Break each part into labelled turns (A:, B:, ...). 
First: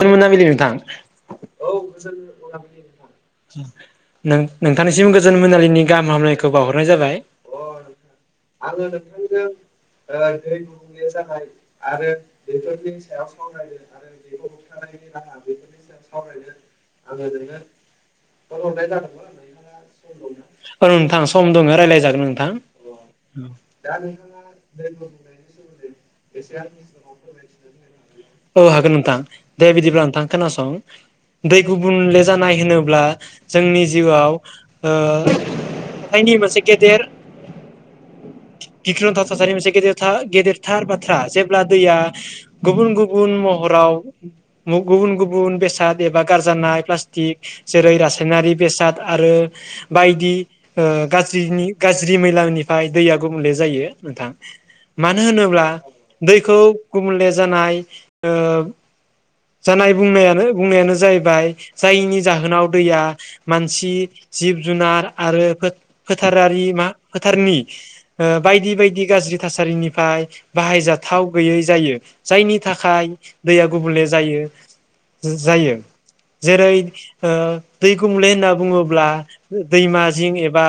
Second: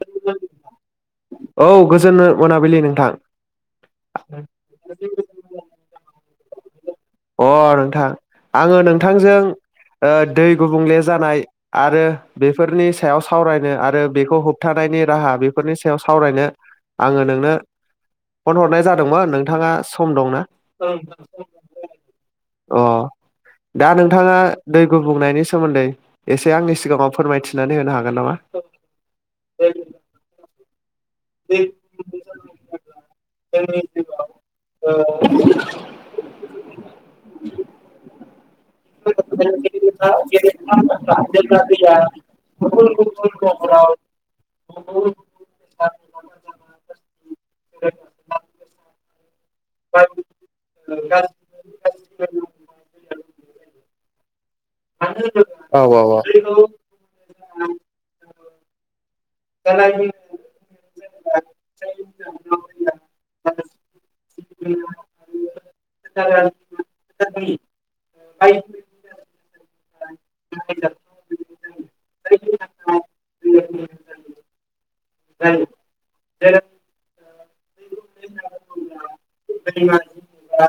A: गोजोन मोनाबिलि नोंथां औ
B: गोजोन मोनाबिलि नोंथां
A: [inaudible] नोंथांनिसिम गोजोन मोनलिनि गाहाम हामलनायखौ [unintelligible]
B: अ नोंथां आङो नोंथांजों ओ दै गुबुंले जानाय आरो बेफोरनि सायाव सावरायनो आरो बेखौ होबथा नायनि राहा बेफोरनि सायाव सावरायनो आङो नोंनो फन हरनाय जादोंमोन नोंथाङा सम दंना?
A: औ नोंथां सम दङ
B: [unintelligible]
A: रायज्लायजागोन नोंथां
B: अ दा नोंथाङा दै गुबुंनायनि सोमोन्दै एसे आंनि सिगाङाव फोरमायथिनानै होनो हागोन नामा?
A: औ हागोन नोंथां दे बिदिब्ला नोंथां खोनासं, [inaudible] दै गुबुनले जानाय होनोब्ला जोंनि जिउआव ओ [inaudible] मोनसे गेदेर
B: औ
A: गिख्रंथाव थासारि मोनसे गेदेरथार गेदेरथार बाथ्रा जेब्ला दैया गुबुन गुबुन महराव [inaudible] गुबुन गुबुन बेस एबा गारजानाय प्लास्टिक जेरै रासायनारि बेसाद आरो बायदि ओ गाज्रिनि गाज्रि मैलानिफ्राय दैया गुबुंले जायो नोंथां। मानो होनोब्ला दैखौ गुबले जानाय ओ जानाय बुंनायानो बुंनायानो जाहैबाय जायनि जाहोनाव दैया मानसि जिब जुनार आरो फोथ फोथारारि मा फोथारनि ओ बायदि बायदि गाज्रि थासारिनि खाय बाहायजाथाव गैयै जायो जायनि थाखाय दैया गुबुंले जायो। जायो, जेरै ओ दै गुंबुंले होनना बुङोब्ला दैमा जिं एबा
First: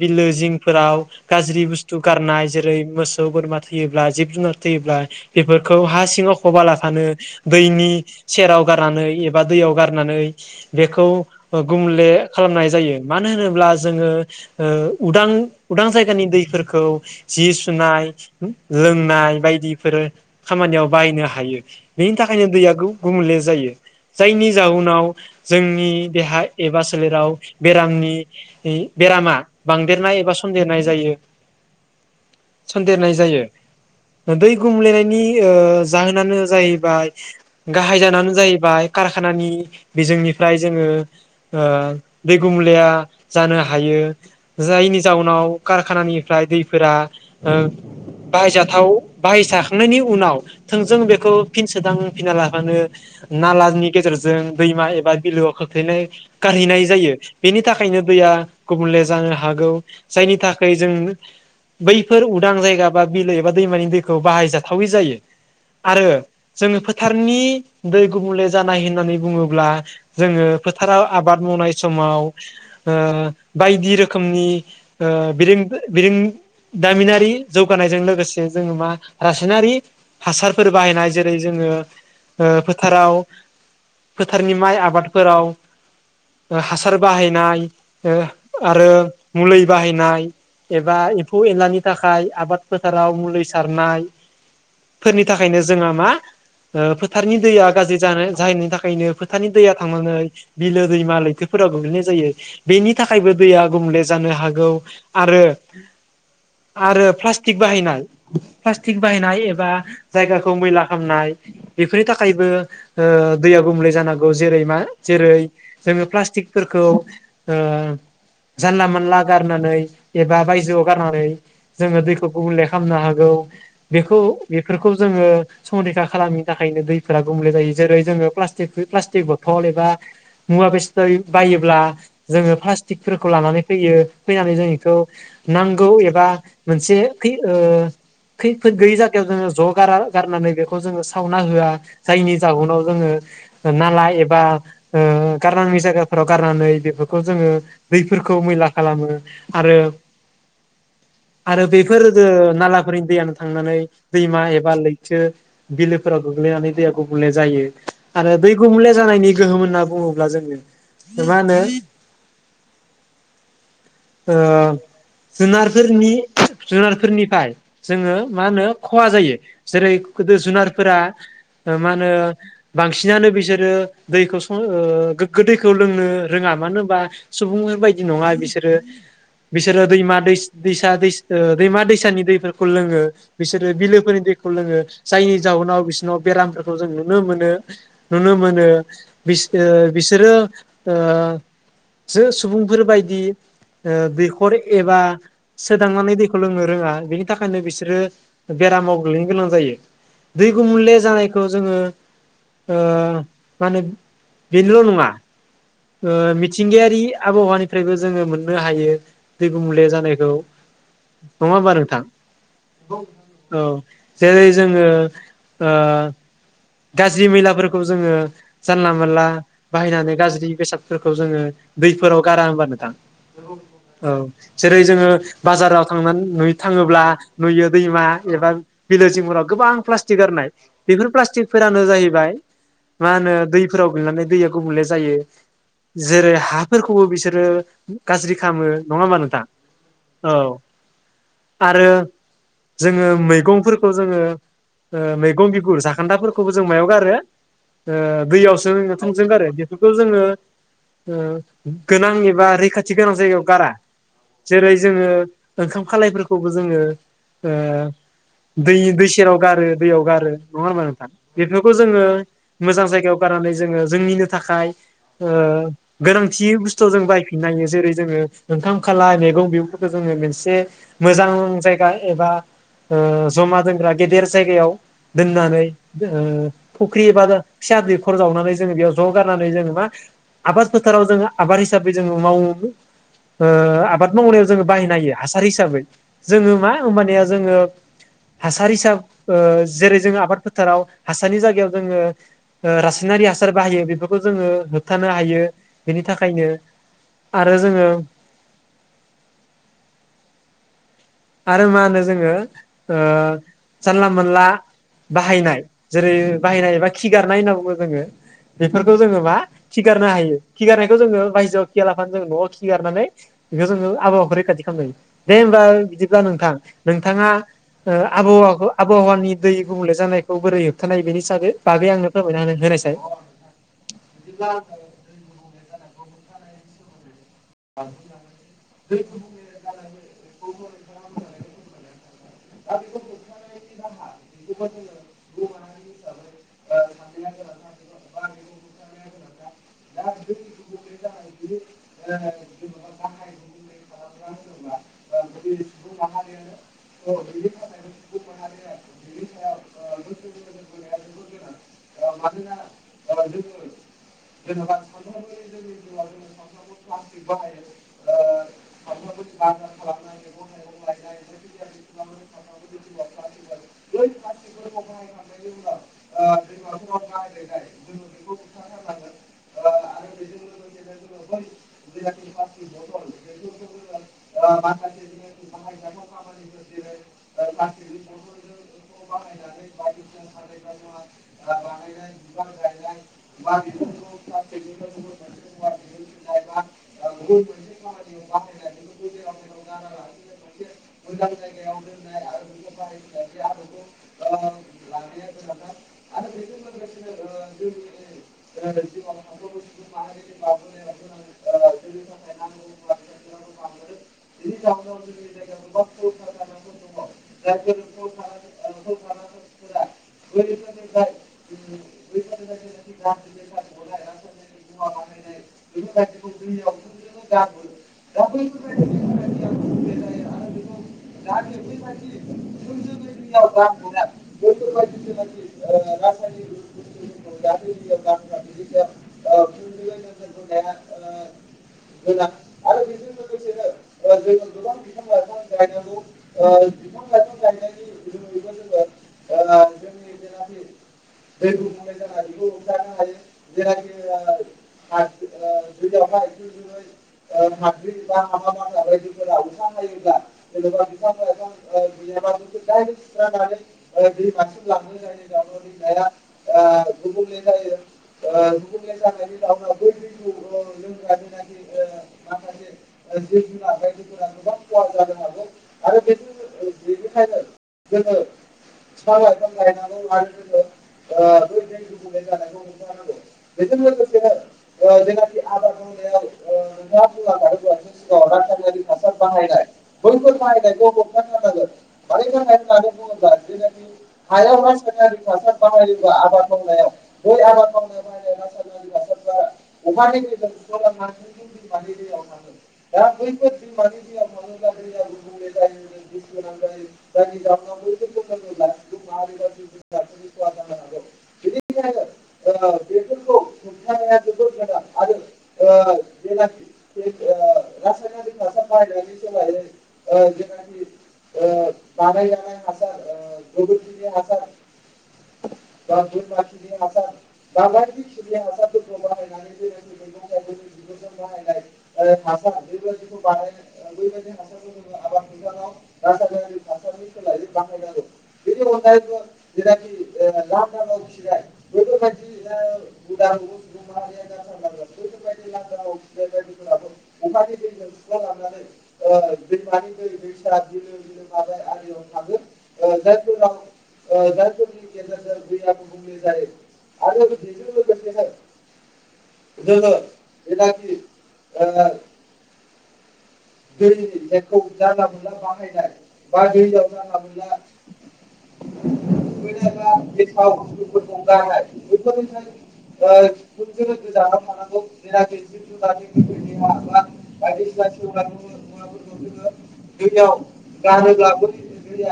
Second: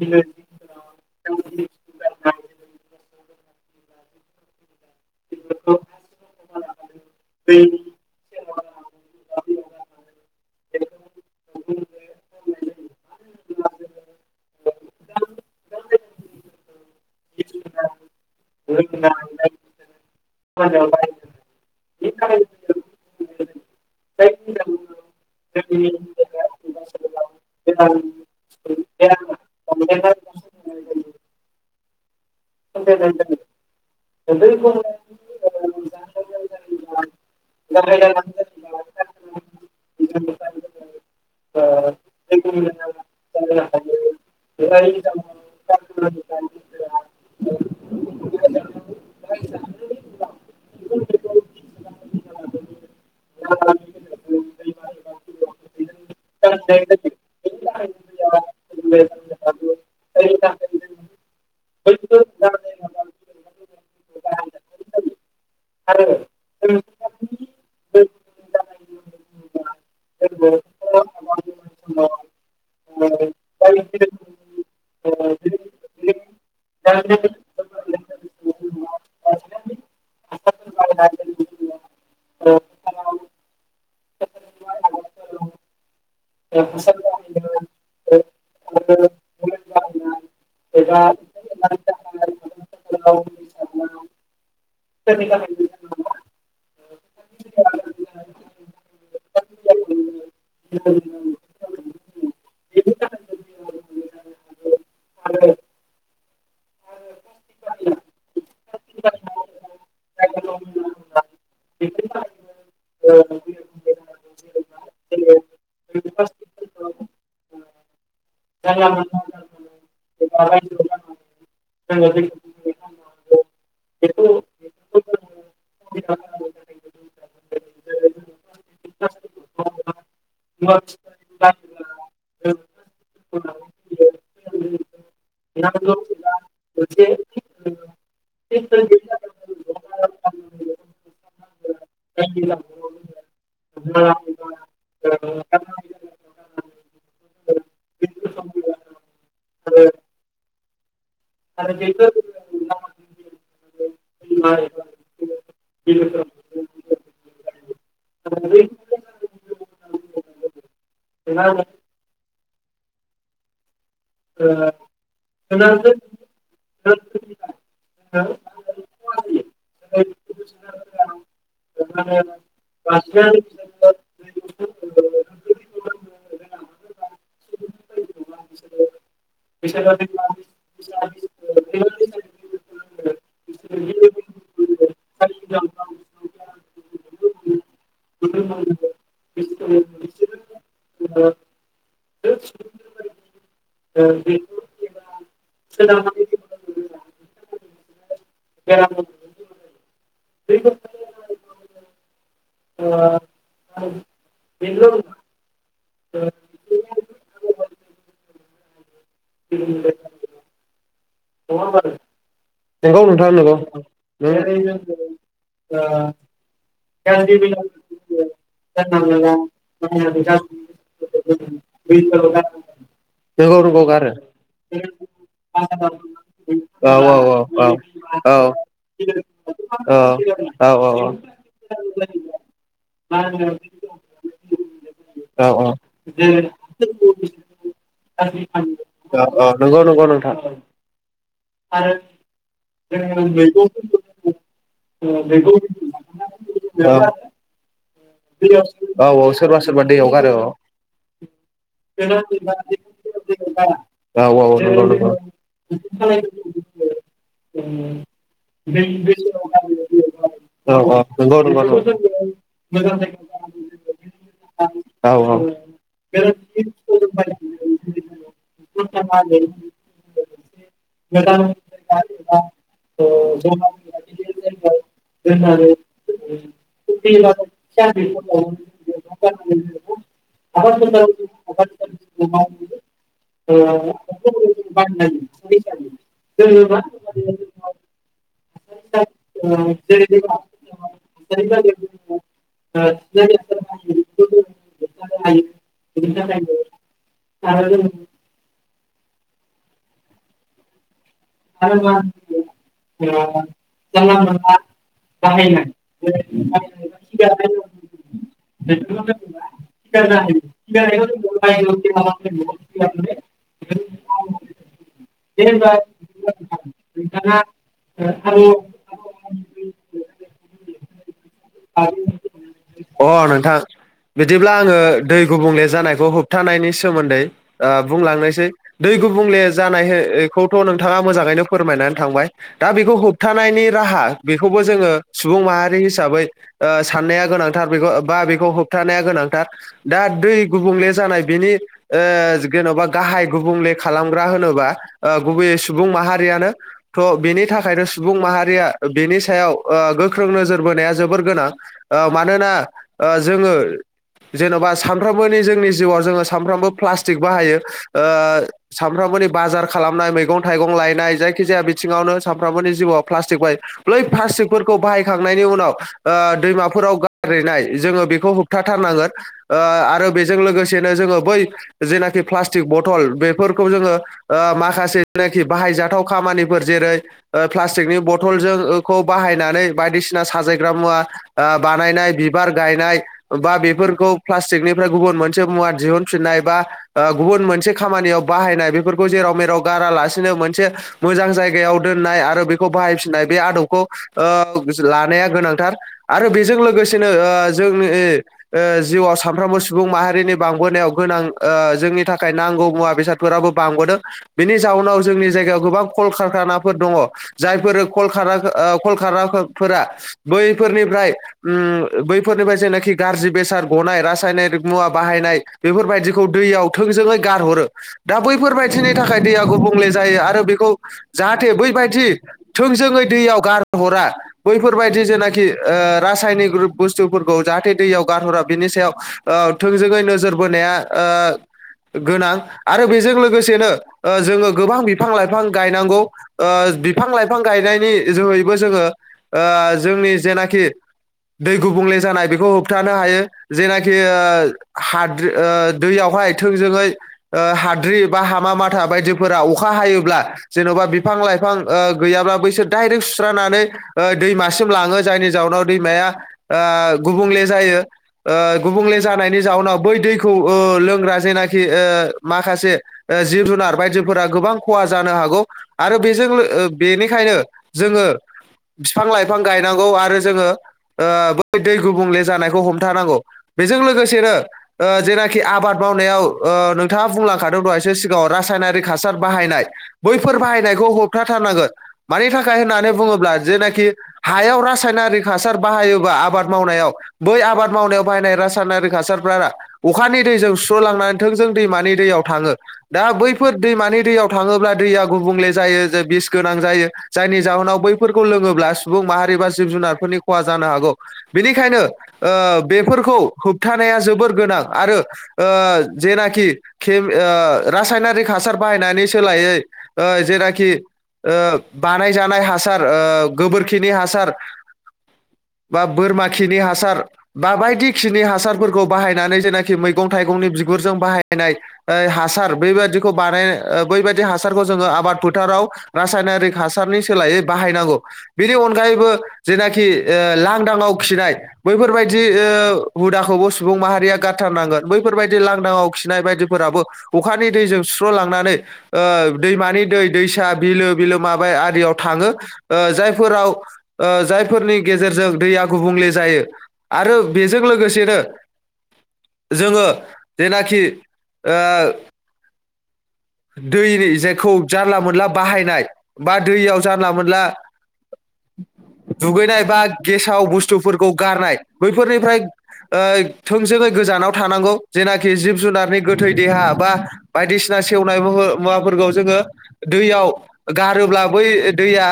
A: बिलो जिंफोराव गाज्रि बुस्थु गारनाय जेरै मोसौ बोरमा थैयो ब्ला जिब जुनार थैयोब्ला बेफोरखौ हा सिङाव फबालाफानो दैनि सेराव गारनानै एबा दैयाव गारनानै बेखौ गुंले खालामनाय जायो मानो होनोब्ला जोङो ओ उदां उदां जायगानि दैफोरखौ जि सुनाय लोंनाय बायदिफोर खामानियाव बाहायनो हायो बेनि थाखाय बेनिखायनो दैया गु बुंले जायो जायनि जाउनाव जोंनि देहा एबा सोलेराव बेरामनि नि बेरामा बांदेरनाय एबा सनदेरनाय जायो। सनदेरनाय जायो दै गुमलेनायनि ओ जाहोनानो जाहैबाय गाहाय जाहोनानो जाहैबाय कारखानानि बिजोंनिफ्राय जोङो ओ दै गुमलेया जानो हायो जायनि जाउनाव कारखानानिफ्राय दै फोरा ओ बाहायजाथाव बाहायजाखांनायनि उनाव थोंजों बेखौ फिन सोदां फिना लाफानो नालानि गेजेरजों दैमा एबा बिलोआव खोख्लैनाय गारहैनाय जायो। बेनि थाखायनो दैया गुबुंले जानो हागौ जायनि थाखाय जों बैफोर उदां जायगा बा बिलो एबा दैमानि दैखौ बाहायजाथावै जायो आरो जोङो फो थारनि दै गुबुंले जानाय होननानै बुङोब्ला जोङो फोथाराव आबाद मावनाय समाव ओ बायदि रोखोमनि ओ बिरिं-बिरोंदामिनारि जौगानायजों लोगोसे जोङो मा रासायनारि हासारफोर बाहायनाय जेरै जोङो ओ फोथाराव फोथारनि माइ आबादफोराव ओ हासार बाहायनाय ओ आरो मुलै बाहायनाय एबा एम्फू एनलानि थाखाय आबाद फोथाराव मुलि सारनाय फोरनि थाखायनो जोंहा मा ओ फोथारनि दैया गाज्रि जानो जाहैनायनि थाखायनो फोथारनि दैया थांनानै बिलो दैमा लैथोफोरा गोग्लैनाय जायो बेनि थाखायबो दैया गुबुंले जानो हागौ आरो आरो प्लास्टिक बाहायनाय प्लास्टिक बाहायनाय एबा जायगाखौ मैला खालामनाय। बेफोरनि थाखायबो ओ दैया गुबुंले जानांगौ जेरै मा जेरै जोङो प्लास्टिकफोरखौ ओ जानला -मानला गारनानै एबा बायजोआव गारनानै। जोङो दैखौ गुबुंले। खालामनो हागौ बेखौ बेफोरखौ जोङो संरैखा। खालामिनि थाखायनो दैफोरा गुबुंले जायो जेरै जोङो प्लास्टिकनि प्लास्टिक बथल एबा। मुवा बेसादआरि। बायोब्ला जोङो फ्लास्टिकफोरखौ लानानै फैयो फैनानै जों इखौ नांगौ एबा मोनसे खै ओ खैफोद गैयै जागायाव ज गारा गारनानै। खौ जोङो सावना होआ जायनि जाहुनाव जोङो नाला एबा ओ गारनाङै जायगाफोराव गारनानै बेफोरखौ जोङो दैफोरखौ मैला खालामो आरो। आरो बेफोर दो नालाफोरनि दैयानो थांनानै दैमा एबा लैथो। बिलोफोराव गोग्लैनानै दैया गुबुंले जायो आरो दै गुबुंले जानायनि गोहोम होनना बुङोब्ला जोङो मा होनो। ओ जुनारफोरनि जुनारफोरनिफाय जोङो मा होनो खहा जायो जेरै जुनारफोरा मा ओ होनो बांसिनानो बिसोरो दैखौ सर ओ गोग्गो दैखौ लोंनो रोङा मानो होनबा सुबुंङै बायदि नङा बिसोरो बिसोरो दैमा दैस दैसा दैस ओ दैमा-दैसानि दैफोरखौ लोङो। बिसोरो बिलोफोरनि दैखौ लोङो जायनि जाहुनाव बिसोनाव बेरामफोरखौ जों नुनो मोनो नुनो मोनो बिस ओ बिसोरो ओ जो सुबुंफोरबायादि। ओ दैखर एबा सोदांनानै दैखौ लोंनो रोङा‌। बेनि थाखायनो बिसोरो बेरामाव गोलैनो गोनां जायो। दै गुमले जानायखौ जोङो ओ मा होनो बेनोल नङा। ओ मिथिंगायारि आबहावानिफ्रायबो जोङो मोननो हायो। दै गुबुंले जानायखौ। नङा होमबा नोंथां। औ
B: नंगौ नोंथां नंगौ
A: औ जेरै जोङो ओ गाज्रि मैलाफोरखौ जोङो जानला मानला बाहायनानै गाज्रि बेसादफोरखौ जोङो दैफोराव गारा होनबा नोंथां
B: नंगौ नंगौ
A: औ
B: गारो
A: जेरै जोङो बाजाराव थांनानै नुयै थाङोब्ला नुयो। दैमा एबा बिलोजिंफोराव गोबां प्लास्टिक गारनाय बेफोर प्लास्टिक। फोरानो जाहैबाय मा होनो दैफोराव गैलैनानै दैया गुबुंले जायो
B: औ औ
A: जेरै हाफोरखौबो बिसोरो गाज्रि खालामो नङा होमबा नोंथां
B: नंगौ नंगौ
A: औ
B: नोंथां
A: आरो। जोङो मैगंफोरखौ जोङो मैगं बिगुर जाखान्दाफोरखौ। खौबो जों मायाव गारो ओ। दैयावसो थांजों गारो बेफोरखौ जोङो ओ गोनां एबा रैखाथि गोनां जायगायाव गारा
B: औ औ
A: जेरै जोङो ओंखाम खालायफोरखौबो जोङो ओ दै दै सेराव गारो दैयाव गारो नङा होनबा
B: औ
A: नोंथां।
B: नंगौ
A: बेफोरखौ जोङो। मोजां जायगायाव गारनानै जोङो जोंनिनो थाखाय ओ गोनांथि बुस्थु जों बायफिननो हायो जेरै जोङो ओंखाम खाला मैगं बेगफोरखौ जोङो मोनसे मोजां जायगा एबा जमा ओ दोनग्रा गेदेर जायगायाव दोननानै। ओ फख्रि एबा फिसा दैख'र जावनानै जोङो बेयाव ज गारनानै जोङो मा आबाद फोथाराव जोङो आबाद हिसाबै जोङो मावो ओ आबाद मावनायाव जोङो बाहायनो हायो हासार हिसाबै जोङो मा होमबानिया जोङो हासार हिसाब ओ जेरै जों आबाद साराव हासारनि जायगायाव जोङो रासायनारि हासार बाहायो बेफोरखौ जोङो होबथानो हायो बेनि थाखायनो आरो जोङो आरो मा होनो जोङो ओ जानला मोनला बाहायनाय जेरै बाहायनाय एबा खिगारनाय होनना बुङो जोङो बेफोरखौ जोङो मा खिगारनो हायो खिगारनायखौ जोङो बायजोआव खिया लाफानो जोङो न'आव खिगारनानै बेखौ जोङो आबहावाखौ रैखाथि खालामनायो दे होमबा बि अब्ला नोंथां नोंथाङा ओ आब'हावाखौ आब'हावानि दै गुबुंले जानायखौ बोरै होबथानाय बेनि सागै
B: अ
A: बागै आंनो फोरमायना होनायसाय
B: नोंथां बिदिब्ला आङो दै गुबुंले जानायखौ हो होबथानायनि सोमोन्दै ओ बुंलांनोसै दै गुबुंले जानायखौथ' नोंथाङा मोजाङैनो फोरमायनानै थांबाय दा बेखौ होबथानायनि राहा बेखौबो जोङो सुबुं माहारि हिसाबै ओ साननाया गोनांथार बेखौ बा बेखौ होबथानाया गोनां दा दै गुबुंले जानाय बेनि ओ जेनबा गाहाय गुबुंले खालामग्रा होनोबा गुबैयै सुबुं माहारियानो थ' बेनि थाखायनो सुबुं माहारिया बेनि सायाव ओ गोख्रों नोजोर बोनाया जोबोर गोनां ओ मानोना ओ जोङो जेनबा सानफ्रामबोनि जोंनि जिउआव जोङो सानफ्रामबो प्लास्टिक बाहायो ओ सानफ्रामबोनि बाजार खालामनाय मैगं थाइगं लायनाय जायखि जाया बिथिङावनो सानफ्रामबोनि जिउआव प्लास्टिक बाहायो बै प्लास्टिकफोरखौ बाहायखांनायनि उनाव ओ दैमाफोराव गारहैनाय जोङो बेखौ होबथाथारनांगोन ओ आरो बेजों लोगोसेनो जोङो बै जेनाखि प्लास्टिक बथल बेफोरखौ जोङो ओ माखासे जेनाखि बाहायजाथाव खामानिफोर जेरै प्लास्टिकनि बथलजोंखौ बाहायनानै बायदिसिना साजाय ग्रा मुवा आ बानायनाय बिबार गायनाय बा बेफोरखौ प्लास्टिकनिफ्राय गुबुन मोनसे मुवा दिहुनफिननाय बा ओ गुबुन मोनसे खामानियाव बाहायनाय बेफोरखौ जेराव मेराव गारालासिनो मोनसे मोजां जायगायाव दोननाय आरो बेखौ बाहायफिननाय बे आदबखौ ओ लानाया गोनां थार आरो बेजों लोगोसेनो ओ जोंनि ओ जिउआव सानफ्रोमबो सुबुं माहारिनि बांबोनायाव गोनां ओ जोंनि थाखाय नांगौ मुवा बेसादफोराबो बांबोदों बेनि जाउनाव जोंनि जायगायाव गोबां कलकारखानाफोर दङ जायफोरल कलकारा ओ कलकाराफोरा बैफोरनिफ्राय उम बैफोरनिफ्राय जेनेख खि गाज्रि बेसाद गनाय रास [unintelligible] मुवा बाहायनाय बेफोरबायदिखौ दैैयाव थोंजोङै गारहरो दा बैफोर बायदिनि थाखाय दैया गुबुंले जायो आरो बेखौ जाहाथे बै बायदि थोंजोंङै दैयाव गारहरा बैफोरबाय जि जेनाखि ओ रासायनिक बुस्थुफोरखौ जाहाथे दैयाव गारहरा बिनि सायाव ओ थोंजोङै नोजोर बोनाया ओ गोनां आरो बेजों लोगोसेनो ओ जोङो गोबां बिफां लाइफां गायनांगौ ओ बिफां लाइफां गायनायनि जोहैबो जोङो ओ जोंनि जेनाखि दै गुबुंले जानाय बेखौ होबथानो हायो जेनाखि ओ हाद्रि ओ दैयावहाय थोंजोङै ओ हाद्रि बा हामा माथा बायदिफोरा अखा हायोब्ला जेनबा बिफां लाइफां ओ गैयाब्ला बैसोर दाइरेक्ट सुस्रानानै ओ दैमा सिम लाङो जायनि जाउनाव दैमाया ओ गुबुंले जायो ओ गुबुंले जानायनि जाउनाव बै दैखौ ओ लोंग्रा जेनाखि ओ माखासे ओ जिब जुनार बायदिफोरा गोबां खहा जानो हागौ आरो बेजोंलो ओ बेनिखायनो जोङो बिफां लाइ गायनांगौ आरो जोङो ओ बै दै गुबुंले जानायखौ हमथानांगौ बेजों लोगोसेनो ओ जेनाखि आबाद मावनायाव ओ नोंथाङा बुंलांखादों दहायसो सिगाङाव रासायनारिक हासार बाहायनाय बैफोर बाहायनायखौ होबथाथारनांगोन मानि थाखाय होननानै बुङोब्ला जेनाखि हायाव रासायनारिक हासार बाहायोबा आबाद मावनायाव बै आबाद मावनायाव बाहायनाय आरासायनारिक हासारफोरा अखानि दैजों सुस्रलांनानै थों जों दैमानि दैयाव थाङो दा बैफोर दैमानि दैयाव थाङोब्ला दैया गुबुले जायो बिसगोनां जायो जायनि जाउनाव बैफोरखौ लोङोब्ला सुबुं माहारि बा जिब जुनारफोरनि खहा जानो हागौ बिनिखायनो ओ बेफोरखौ होबथानाया जोबोर गोनां आरो ओ जेनाखि ओ रासायनारिक हासार बाहायनायनि ओ सोलायै जेनाखि ओ बानायजानाय हासार ओ गोबोर खिनि हासार बा बोरमा खिनि हासार बायदि खिनि हासारफोरखौ बाहायनानै जेनाखि मैगं थाइगंनि बिगुरजों बाहायनाय हासार बैबा दिखौ बानाय बै बादि हासारखौ जोंङो आबाद फोथाराव रासायनारिक हासारनि सोलायै बाहायनांगौ बेनि अनगायैबो जेनाखि खि ओ लांदांव खिनाय बैफोरबायदि ओ हुदाखौबो सुबुं माहारिया गारथारनांगोन बैफोरबायदि लांदाङाव खिनाय बायदिफोराबो अखानि दैजों सुस्रलांनानै ओ दैमानि दै दैसा बिलो बिलोमा आरियाव थाङो ओ जाय फोराव ओ जायफोरनि गेजेरजों दैया गुबुंले जायो आरो बेजों लोगोसेनो जोङो जेनाखि ओ दैनि जेखौ जानला मोनला बाहायनाय बा दैयाव जानला मानला दुगैनाय बा गेसाव बुस्थुफोरखौ गारनाय बैफोरनिफ्राय ओ थोंजोङै गोजानाव थानांगौ जेनाखि जिब जुनारनि गोथै देहा बा बायदिसिना [unintelligible] मुवाफोरखौ जोङो दैयाव गारोब्ला बै दैया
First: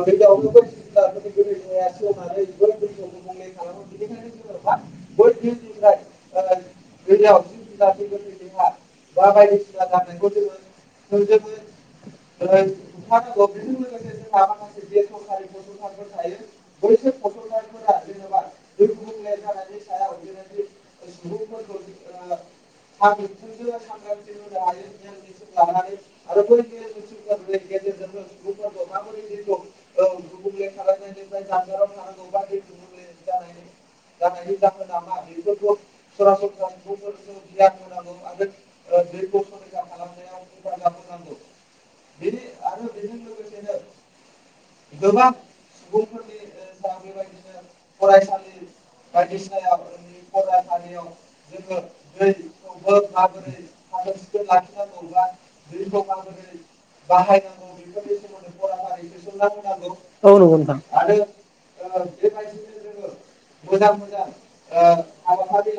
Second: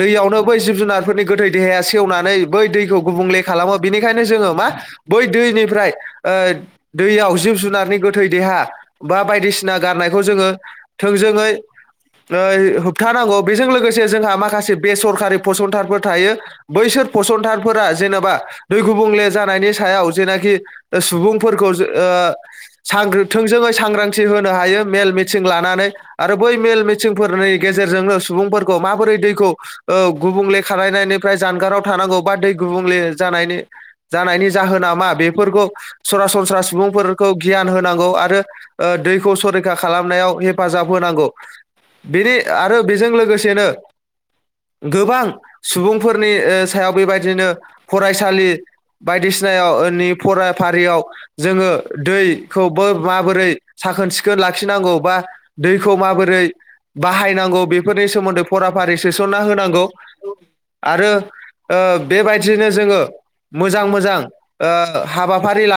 B: दैयावनो बै जिब जुनारफोरनि गोथै देहाया सेवनानै बै दैखौ गुबुंले खालामो बेनिखायनो जोङो मा बै दैनिफ्राय ओ दैयाव जिब जुनारनि गोथै देहा बा बायदिसिना गारनायखौ जोङो थोंजोङै ओय होबथानांगौ बेजों लोगोसे जोंहा माखासे बेसरकारि फसंथानफोर थायो बैसोर फसंथानफोरा जेनेबा दै गुबुंले जानायनि सायाव जेनाखि सुबुंफोरखौ जो ओ साग्रिद थोंजोङै होनो हायो मेल मिथिं लानानै आरो बै मेल मिथिंफोरनि गेजेरजोंनो सुबुंफोरखौ माबोरै दैखौ ओ गुबुंले खालनायनिफ्राय जानगाराव थानांगौ बा दै गुबुंले जानायनि जानायनि जाहोना मा बेफोरखौ सरासनस्रा सुबुंफोरखौ गियान होनांगौ आरो दैखौ सरैखा खालामनायाव हेफाजाब होनांगौ बेनि आरो बेजों लोगोसेनो गोबां सुबुंफोरनि ओ सायाव बेबायदिनो फरायसालि बायदिसिनायाव नि फराफारियाव जोङो दैखौबो माबोरै साखोन सिखोन लाखिनांगौ बा दैखौ माबोरै बाहायनांगौ बेफोरनि सोमोन्दै फराफारि सोसनना होनांगौ
A: औ नंगौ नोंथां
B: आरो ओ बेबायदिनो जोङो मोजां मोजां ओ हाबाफारि ला